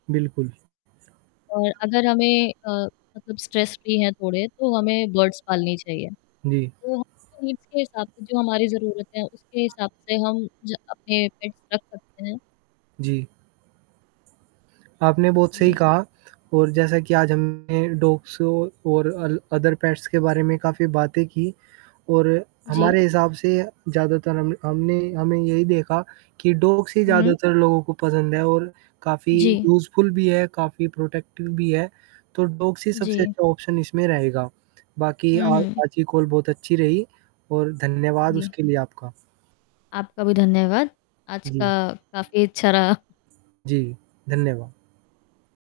बिल्कुल। और अगर हमें अ, मतलब स्ट्रेस फ्री हैं थोड़े, तो हमें बर्ड्स पालनी चाहिए। जी। वो हमारे नीड्स के हिसाब से जो हमारी ज़रूरतें हैं, उसके हिसाब से हम ज अपने पेट्स रख सकते हैं। जी। आपने बहुत सही ये कहा और जैसा कि आज हमने डॉग्स ओ और अल अदर पेट्स के बारे में काफ़ी बातें की और जी। हमारे हिसाब से ज़्यादातर हम हमने हमें यही देखा, कि डॉग्स ही हुँ। ज़्यादातर लोगों को पसंद है और काफ़ी जी। यूज़फुल भी है, काफ़ी प्रोटेक्टिव भी है। तो डॉग्स ही सबसे जी। अच्छा ऑप्शन इसमें रहेगा, बाकी अ, हुँ, हुँ। आज की कॉल बहुत अच्छी रही, और धन्यवाद जी। उसके लिए आपका। आपका भी धन्यवाद, आज का जी। काफ़ी अच्छा रहा। जी, धन्यवाद।